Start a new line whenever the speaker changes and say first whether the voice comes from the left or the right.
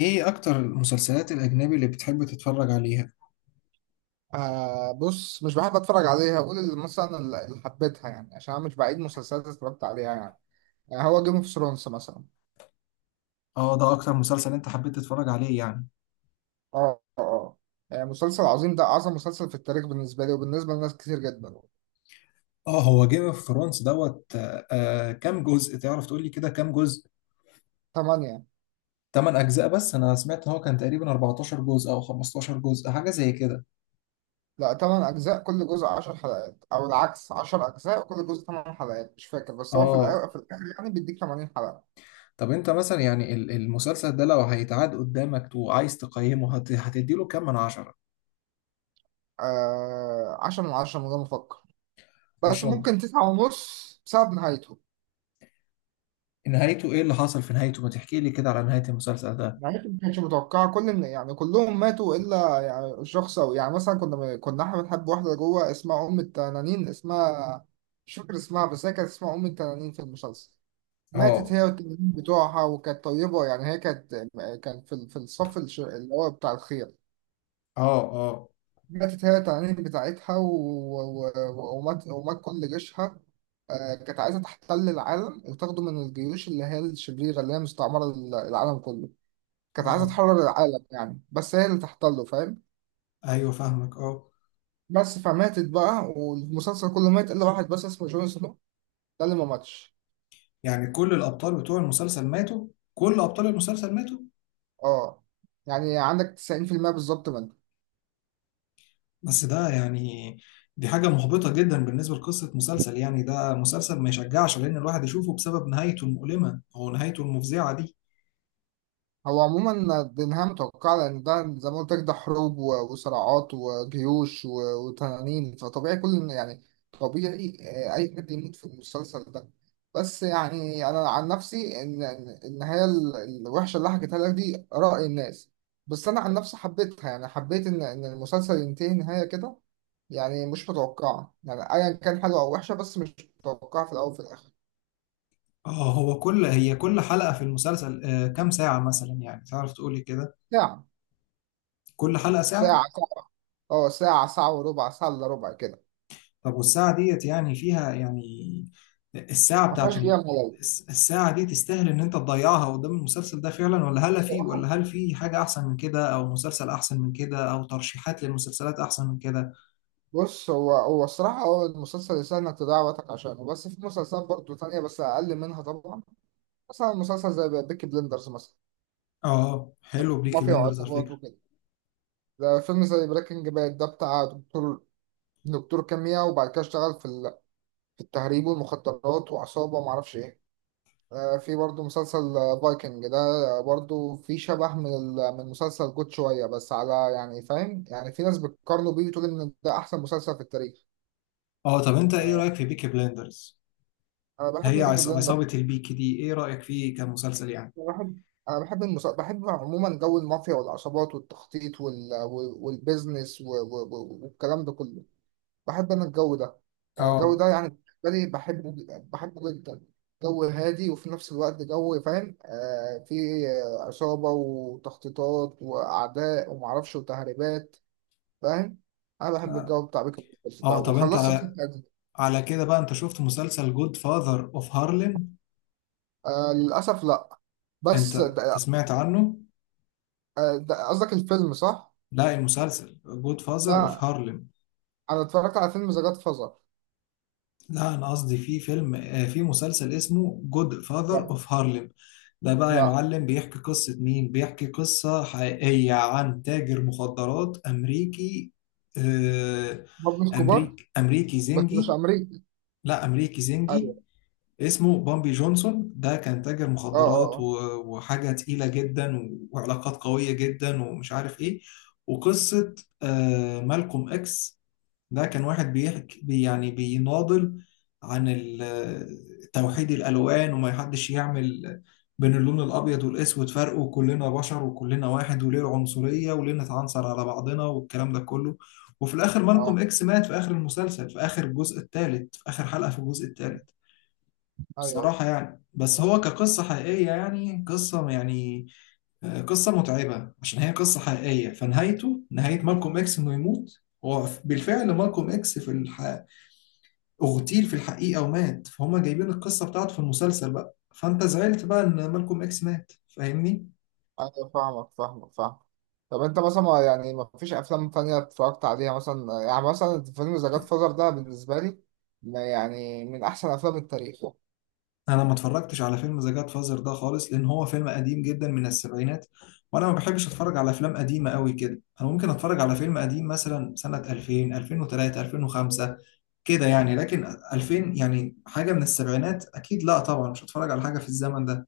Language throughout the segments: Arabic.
left: ايه اكتر المسلسلات الاجنبي اللي بتحب تتفرج عليها؟
right: بص، مش بحب اتفرج عليها، اقول اللي مثلا اللي حبيتها، يعني عشان انا مش بعيد مسلسلات اتفرجت عليها يعني. هو جيم اوف ثرونز مثلا.
left: اه، ده اكتر مسلسل انت حبيت تتفرج عليه يعني؟
right: اه، اه، آه. يعني مسلسل عظيم، ده اعظم مسلسل في التاريخ بالنسبه لي وبالنسبه لناس كتير جدا.
left: اه، هو جيم اوف ثرونز دوت كام جزء؟ تعرف تقول لي كده، كام جزء؟
right: ثمانية.
left: 8 اجزاء، بس انا سمعت ان هو كان تقريبا 14 جزء او 15 جزء، حاجه زي كده.
right: لا، ثمان اجزاء، كل جزء 10 حلقات، او العكس 10 اجزاء كل جزء 8 حلقات، مش فاكر، بس هو في
left: اه،
right: الاول في الاخر يعني بيديك 80 حلقه.
left: طب انت مثلا يعني المسلسل ده لو هيتعاد قدامك وعايز تقيمه هتديله كام من عشرة؟
right: آه، 10 من 10 من غير ما افكر. بس
left: عشرة.
right: ممكن 9 ونص بسبب نهايته.
left: نهايته ايه اللي حصل في نهايته؟ ما تحكي لي كده على نهاية المسلسل ده.
right: نهايته ما كانتش متوقعة، يعني كلهم ماتوا إلا يعني شخص، أو يعني مثلا كنا إحنا بنحب واحدة جوه اسمها أم التنانين، اسمها مش فاكر اسمها، بس هي كانت اسمها أم التنانين في المسلسل. ماتت
left: اه،
right: هي والتنانين بتوعها، وكانت طيبة، يعني هي كانت، كانت في الصف اللي هو بتاع الخير.
left: اه، اه،
right: ماتت هي والتنانين بتاعتها ومات كل جيشها. كانت عايزة تحتل العالم وتاخده من الجيوش اللي هي الشريرة، اللي هي مستعمرة العالم كله. كانت عايزة
left: اه،
right: تحرر العالم يعني، بس هي اللي تحتله، فاهم.
left: ايوه، فاهمك، اه.
right: بس فماتت بقى، والمسلسل كله مات إلا واحد بس اسمه جون سنو، ده اللي ما ماتش.
left: يعني كل الأبطال بتوع المسلسل ماتوا؟ كل أبطال المسلسل ماتوا؟
right: اه، يعني عندك 90%. بالظبط.
left: بس ده يعني، دي حاجة محبطة جدا بالنسبة لقصة مسلسل، يعني ده مسلسل ما يشجعش لأن الواحد يشوفه بسبب نهايته المؤلمة أو نهايته المفزعة دي.
right: هو عموما دينها متوقع، لأن ده زي ما قلت لك، ده حروب وصراعات وجيوش وتنانين، فطبيعي كل يعني، طبيعي، أي حد يموت في المسلسل ده. بس يعني أنا عن نفسي، النهاية الوحشة اللي حكيتها لك دي رأي الناس. بس أنا عن نفسي حبيتها، يعني حبيت إن المسلسل ينتهي نهاية كده، يعني مش متوقعة، يعني أيا كان حلوة أو وحشة، بس مش متوقعة في الأول وفي الآخر.
left: اه، هو كل هي كل حلقة في المسلسل آه كام ساعة مثلا؟ يعني تعرف تقولي كده.
right: ساعة.
left: كل حلقة
right: ساعة
left: ساعة؟
right: ساعة. أه، ساعة ساعة وربع، ساعة إلا ربع كده.
left: طب والساعة ديت يعني فيها يعني، الساعة
right: ما
left: بتاعت،
right: فيهاش دقيقة.
left: الساعة دي تستاهل إن أنت تضيعها قدام المسلسل ده فعلا؟ ولا هل في،
right: صراحة،
left: ولا هل في حاجة أحسن من كده، أو مسلسل أحسن من كده، أو ترشيحات للمسلسلات أحسن من كده؟
right: بص، هو الصراحة، هو المسلسل يسهل إنك تضيع وقتك عشانه، بس في مسلسلات برضه تانية، بس أقل منها طبعا. مثلا مسلسل زي بيكي بلندرز مثلا،
left: آه، حلو
right: ما
left: بيكي
right: فيه
left: بلندرز على
right: عصابات
left: فكرة.
right: وكده. ده فيلم زي بريكنج باد، ده بتاع دكتور، دكتور كيمياء، وبعد كده اشتغل في التهريب والمخدرات وعصابة ومعرفش إيه. في برضه مسلسل فايكنج ده، برضه في شبه من مسلسل جود شوية، بس على يعني، فاهم، يعني في ناس بتقارنه بيه وتقول إن ده أحسن مسلسل في التاريخ.
left: آه، طب أنت إيه رأيك في بيكي بلندرز؟
right: أنا بحب
left: هي
right: بيكي بلندرز.
left: عصابة البيكي دي إيه رأيك فيه كمسلسل يعني؟
right: أنا بحب، أنا بحب بحب عموما جو المافيا والعصابات والتخطيط والبيزنس والكلام ده كله. بحب أنا الجو ده، يعني الجو
left: آه.
right: ده يعني، بالنسبة لي بحبه بحبه جدا. جو هادي وفي نفس الوقت جو، فاهم، فيه عصابة وتخطيطات وأعداء ومعرفش وتهريبات، فاهم. أنا بحب الجو بتاع بيك بس ده،
left: طب أنت
right: وخلصت
left: على،
right: الفيلم.
left: على كده بقى أنت شفت مسلسل جود فاذر أوف هارلم؟
right: آه، للأسف لأ.
left: أنت
right: بس
left: أنت
right: ده-
left: سمعت عنه؟
right: قصدك الفيلم صح؟
left: لا، المسلسل جود فاذر اوف
right: لا،
left: هارلم.
right: انا اتفرجت على فيلم ذا جاد فازر.
left: لا، انا قصدي في فيلم آه، في مسلسل اسمه جود فاذر
right: لا.
left: اوف هارلم. ده بقى يا
right: لا،
left: معلم بيحكي قصة مين؟ بيحكي قصة حقيقية عن تاجر مخدرات امريكي. آه،
right: برضه الكبار،
left: امريكي
right: بس مش
left: زنجي.
right: امريكي.
left: لا، امريكي زنجي.
right: ايوه.
left: اسمه بامبي جونسون، ده كان تاجر
right: اه،
left: مخدرات
right: اه،
left: وحاجة تقيلة جدا وعلاقات قوية جدا، ومش عارف ايه، وقصة آه، مالكوم اكس. ده كان واحد بيحكي يعني بيناضل عن توحيد الألوان، وما يحدش يعمل بين اللون الأبيض والأسود فرق، وكلنا بشر، وكلنا واحد، وليه العنصرية، وليه نتعنصر على بعضنا، والكلام ده كله. وفي الآخر مالكوم
right: اه،
left: إكس مات في آخر المسلسل، في آخر الجزء الثالث، في آخر حلقة في الجزء الثالث.
right: اه، ايوه،
left: بصراحة يعني، بس هو كقصة حقيقية، يعني قصة يعني آه، قصة متعبة عشان هي قصة حقيقية، فنهايته نهاية مالكوم إكس إنه يموت. هو بالفعل مالكوم اكس اغتيل في الحقيقة ومات، فهم جايبين القصة بتاعته في المسلسل بقى، فانت زعلت بقى ان مالكوم اكس مات، فاهمني.
right: ايوه، فاهمك، فاهمك، فاهمك. طب انت مثلا، يعني ما فيش افلام تانية اتفرجت عليها، مثلا، يعني مثلا فيلم ذا جاد فازر ده، بالنسبه لي ما يعني من احسن افلام التاريخ.
left: انا ما اتفرجتش على فيلم ذا جاد فازر ده خالص لان هو فيلم قديم جدا من السبعينات، وانا ما بحبش اتفرج على افلام قديمة قوي كده. انا ممكن اتفرج على فيلم قديم مثلا سنة 2000، 2003، 2005، كده يعني، لكن 2000 يعني حاجة من السبعينات اكيد لا طبعا، مش هتفرج على حاجة في الزمن ده.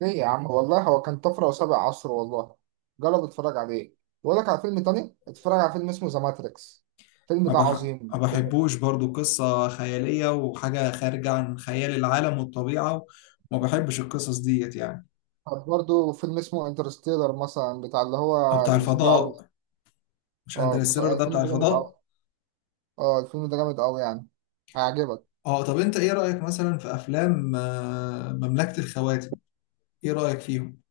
right: ليه يا عم؟ والله هو كان طفره وسابق عصره، والله جرب اتفرج عليه. بقول لك على فيلم تاني، اتفرج على فيلم اسمه ذا ماتريكس، الفيلم
left: ما
right: ده
left: بح... ما
right: عظيم.
left: بحبوش برضو قصة خيالية وحاجة خارجة عن خيال العالم والطبيعة، وما بحبش القصص ديت يعني.
right: طب برضه فيلم اسمه انترستيلر مثلا، بتاع اللي
left: أو
right: هو
left: بتاع
right: اللي بيسافر عبر.
left: الفضاء، مش انترستيلر ده
right: الفيلم
left: بتاع
right: ده جامد قوي،
left: الفضاء؟
right: اه الفيلم ده جامد قوي يعني، هيعجبك.
left: اه، طب انت ايه رأيك مثلا في افلام مملكة الخواتم؟ ايه رأيك فيهم؟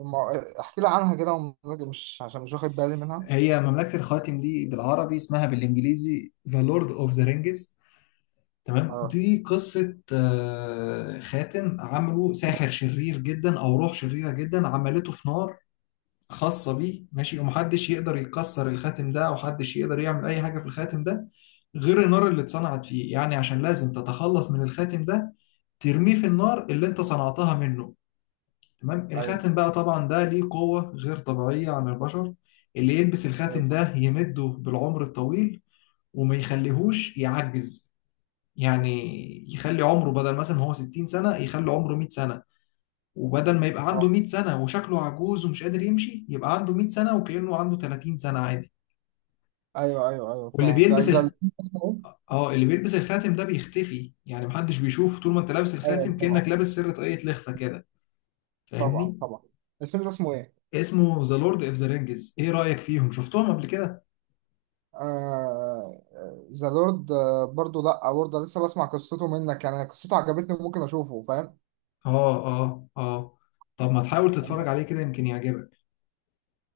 right: احكي لي عنها كده مش عشان مش واخد بالي منها.
left: هي مملكة الخواتم دي بالعربي، اسمها بالانجليزي The Lord of the Rings، تمام؟
right: اه،
left: دي قصة خاتم عمله ساحر شرير جدا او روح شريرة جدا، عملته في نار خاصة بيه، ماشي. ومحدش يقدر يكسر الخاتم ده، أو حدش يقدر يعمل أي حاجة في الخاتم ده غير النار اللي اتصنعت فيه، يعني عشان لازم تتخلص من الخاتم ده ترميه في النار اللي انت صنعتها منه، تمام؟
right: ايوه،
left: الخاتم بقى طبعا ده ليه قوة غير طبيعية عن البشر. اللي يلبس الخاتم
right: ايوه.
left: ده يمده بالعمر الطويل وما يخليهوش يعجز، يعني يخلي عمره بدل مثلا هو 60 سنة يخلي عمره 100 سنة. وبدل ما يبقى عنده
right: اه،
left: 100 سنة وشكله عجوز ومش قادر يمشي، يبقى عنده 100 سنة وكأنه عنده 30 سنة عادي.
right: ايوه، ايوه، ايوه،
left: واللي
right: فاهم،
left: بيلبس
right: ده
left: ال...
right: الفيلم اسمه ايه؟
left: اه، اللي بيلبس الخاتم ده بيختفي، يعني محدش بيشوفه طول ما انت لابس
right: ايوه،
left: الخاتم،
right: طبعا.
left: كأنك لابس سر طاقية لخفة كده،
right: طبعا،
left: فاهمني؟
right: طبعا. الفيلم ده اسمه ايه؟
left: اسمه ذا لورد اوف ذا رينجز. ايه رأيك فيهم؟ شفتهم قبل كده؟
right: آه، ذا لورد، آه، برضه لا، برضه لسه بسمع قصته منك يعني، قصته عجبتني، ممكن اشوفه، فاهم.
left: اه، اه، اه. طب ما تحاول تتفرج عليه كده، يمكن يعجبك.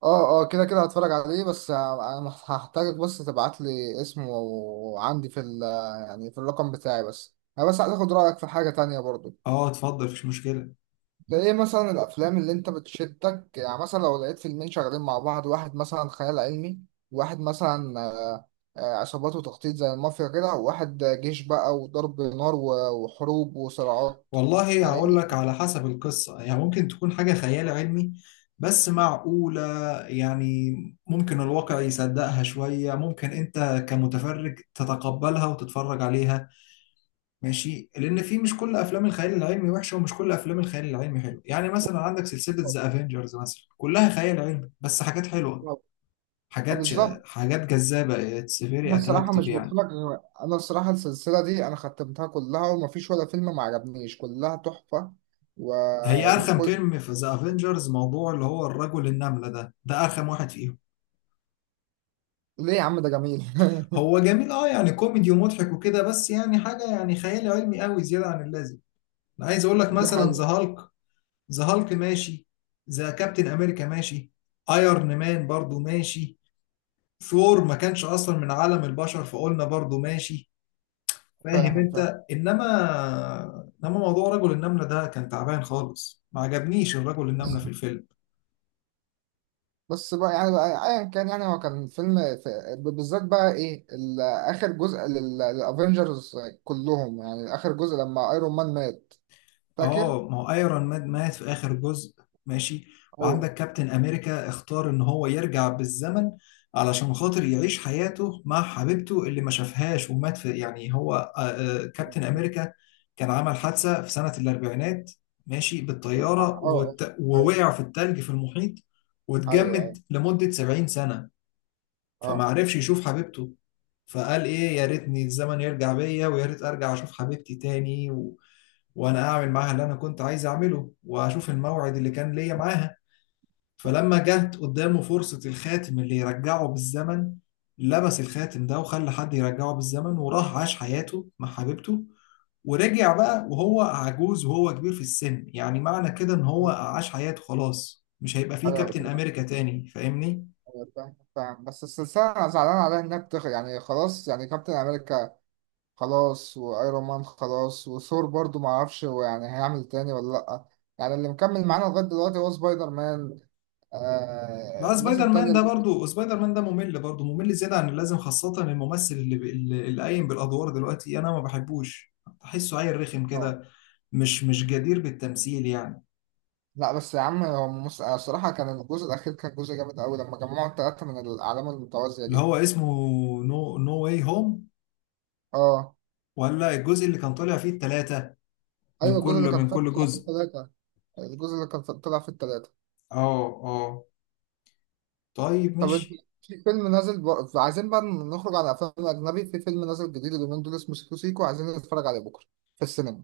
right: اه، اه، كده كده هتفرج عليه، بس انا هحتاجك بس تبعت لي اسمه، وعندي في ال، يعني في الرقم بتاعي، بس انا بس عايز اخد رايك في حاجه تانية برضو.
left: اه، اتفضل، مفيش مشكلة.
right: ده ايه مثلا الافلام اللي انت بتشدك؟ يعني مثلا لو لقيت فيلمين شغالين مع بعض، واحد مثلا خيال علمي، وواحد مثلا عصابات وتخطيط زي المافيا كده، وواحد جيش بقى وضرب نار وحروب وصراعات.
left: والله
right: يعني ايه
left: هقول لك
right: اللي-
left: على حسب القصة، يعني ممكن تكون حاجة خيال علمي بس معقولة، يعني ممكن الواقع يصدقها شوية، ممكن انت كمتفرج تتقبلها وتتفرج عليها، ماشي. لان في، مش كل افلام الخيال العلمي وحشة، ومش كل افلام الخيال العلمي حلو، يعني مثلا عندك سلسلة ذا افنجرز مثلا كلها خيال علمي بس حاجات حلوة،
right: آه،
left: حاجات ش...
right: بالظبط.
left: حاجات جذابة، اتس
right: انا
left: فيري
right: الصراحه
left: اتراكتيف
right: مش
left: يعني.
right: بتفرج انا الصراحه السلسله دي انا ختمتها كلها، ومفيش ولا فيلم ما عجبنيش، كلها تحفه. و...
left: هي ارخم
right: وكل.
left: فيلم في ذا افنجرز موضوع اللي هو الرجل النملة ده ارخم واحد فيهم.
right: ليه يا عم؟ ده جميل.
left: هو جميل اه، يعني كوميدي ومضحك وكده، بس يعني حاجه يعني خيال علمي قوي زياده عن اللازم. انا عايز اقول لك
right: دي
left: مثلا ذا
right: حقيقه.
left: هالك، ذا هالك ماشي، ذا كابتن امريكا ماشي، ايرون مان برضو ماشي، ثور ما كانش اصلا من عالم البشر فقلنا برضو ماشي، فاهم
right: فاهم، فاهم.
left: انت؟ انما، انما موضوع رجل النمله ده كان تعبان خالص، ما عجبنيش الرجل النمله في الفيلم.
right: بس بقى، يعني بقى ايا كان، يعني هو كان فيلم، ف... بالذات بقى ايه اخر جزء للافينجرز، كلهم، يعني اخر جزء لما ايرون مان مات، فاكر؟
left: اه، ما هو ايرون مان مات في اخر جزء، ماشي.
right: ايوه.
left: وعندك كابتن امريكا اختار ان هو يرجع بالزمن علشان خاطر يعيش حياته مع حبيبته اللي ما شافهاش، ومات في، يعني هو كابتن امريكا كان عمل حادثة في سنة الاربعينات، ماشي، بالطيارة
right: اه، آه. ايوه،
left: ووقع في التلج في المحيط واتجمد
right: ايوه،
left: لمدة 70 سنة، فما
right: اه،
left: عرفش يشوف حبيبته. فقال ايه، يا ريتني الزمن يرجع بيا، ويا ريت ارجع اشوف حبيبتي تاني، وانا اعمل معاها اللي انا كنت عايز اعمله، واشوف الموعد اللي كان ليا معاها. فلما جت قدامه فرصة الخاتم اللي يرجعه بالزمن، لبس الخاتم ده وخلى حد يرجعه بالزمن، وراح عاش حياته مع حبيبته، ورجع بقى وهو عجوز وهو كبير في السن. يعني معنى كده ان هو عاش حياته خلاص، مش هيبقى فيه
right: ايوه،
left: كابتن امريكا تاني، فاهمني؟
right: فاهم، فاهم. بس السلسلة أنا زعلان عليها، إنها بتخ يعني خلاص، يعني كابتن أمريكا خلاص، وأيرون مان خلاص، وثور برضو معرفش هو يعني هيعمل تاني ولا لأ. يعني اللي مكمل معانا لغاية دلوقتي هو سبايدر مان، آه،
left: ما
right: الناس
left: سبايدر
right: التانية
left: مان ده
right: اللي.
left: برضو، سبايدر مان ده ممل برضو، ممل زيادة عن اللازم، خاصة الممثل اللي قايم بالأدوار دلوقتي، أنا ما بحبوش، أحسه عيل رخم
right: آه،
left: كده، مش جدير بالتمثيل يعني.
right: لا، بس يا عم، الصراحة كان الجزء الأخير كان جزء جامد أوي، لما جمعوا التلاتة من الأعلام المتوازية
left: اللي
right: دي.
left: هو اسمه نو واي هوم،
right: آه.
left: ولا الجزء اللي كان طالع فيه التلاتة من
right: أيوة،
left: كل
right: الجزء اللي كان
left: من كل
right: طلع في
left: جزء؟
right: التلاتة. الجزء اللي كان طلع في التلاتة.
left: اه، اه، طيب
right: طب انت،
left: ماشي.
right: في فيلم نازل عايزين بقى نخرج على افلام اجنبي، في فيلم نازل جديد اليومين دول اسمه سيكو سيكو، عايزين نتفرج عليه بكره في السينما.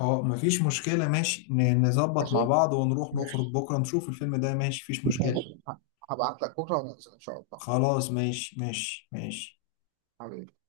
left: اه، مفيش مشكلة، ماشي، نظبط
right: ماشي،
left: مع بعض ونروح نخرج
right: ماشي،
left: بكرة نشوف الفيلم ده، ماشي، مفيش مشكلة.
right: ماشي، هبعت لك بكره وننزل ان شاء الله.
left: خلاص، ماشي، ماشي، ماشي.
right: حبيبي.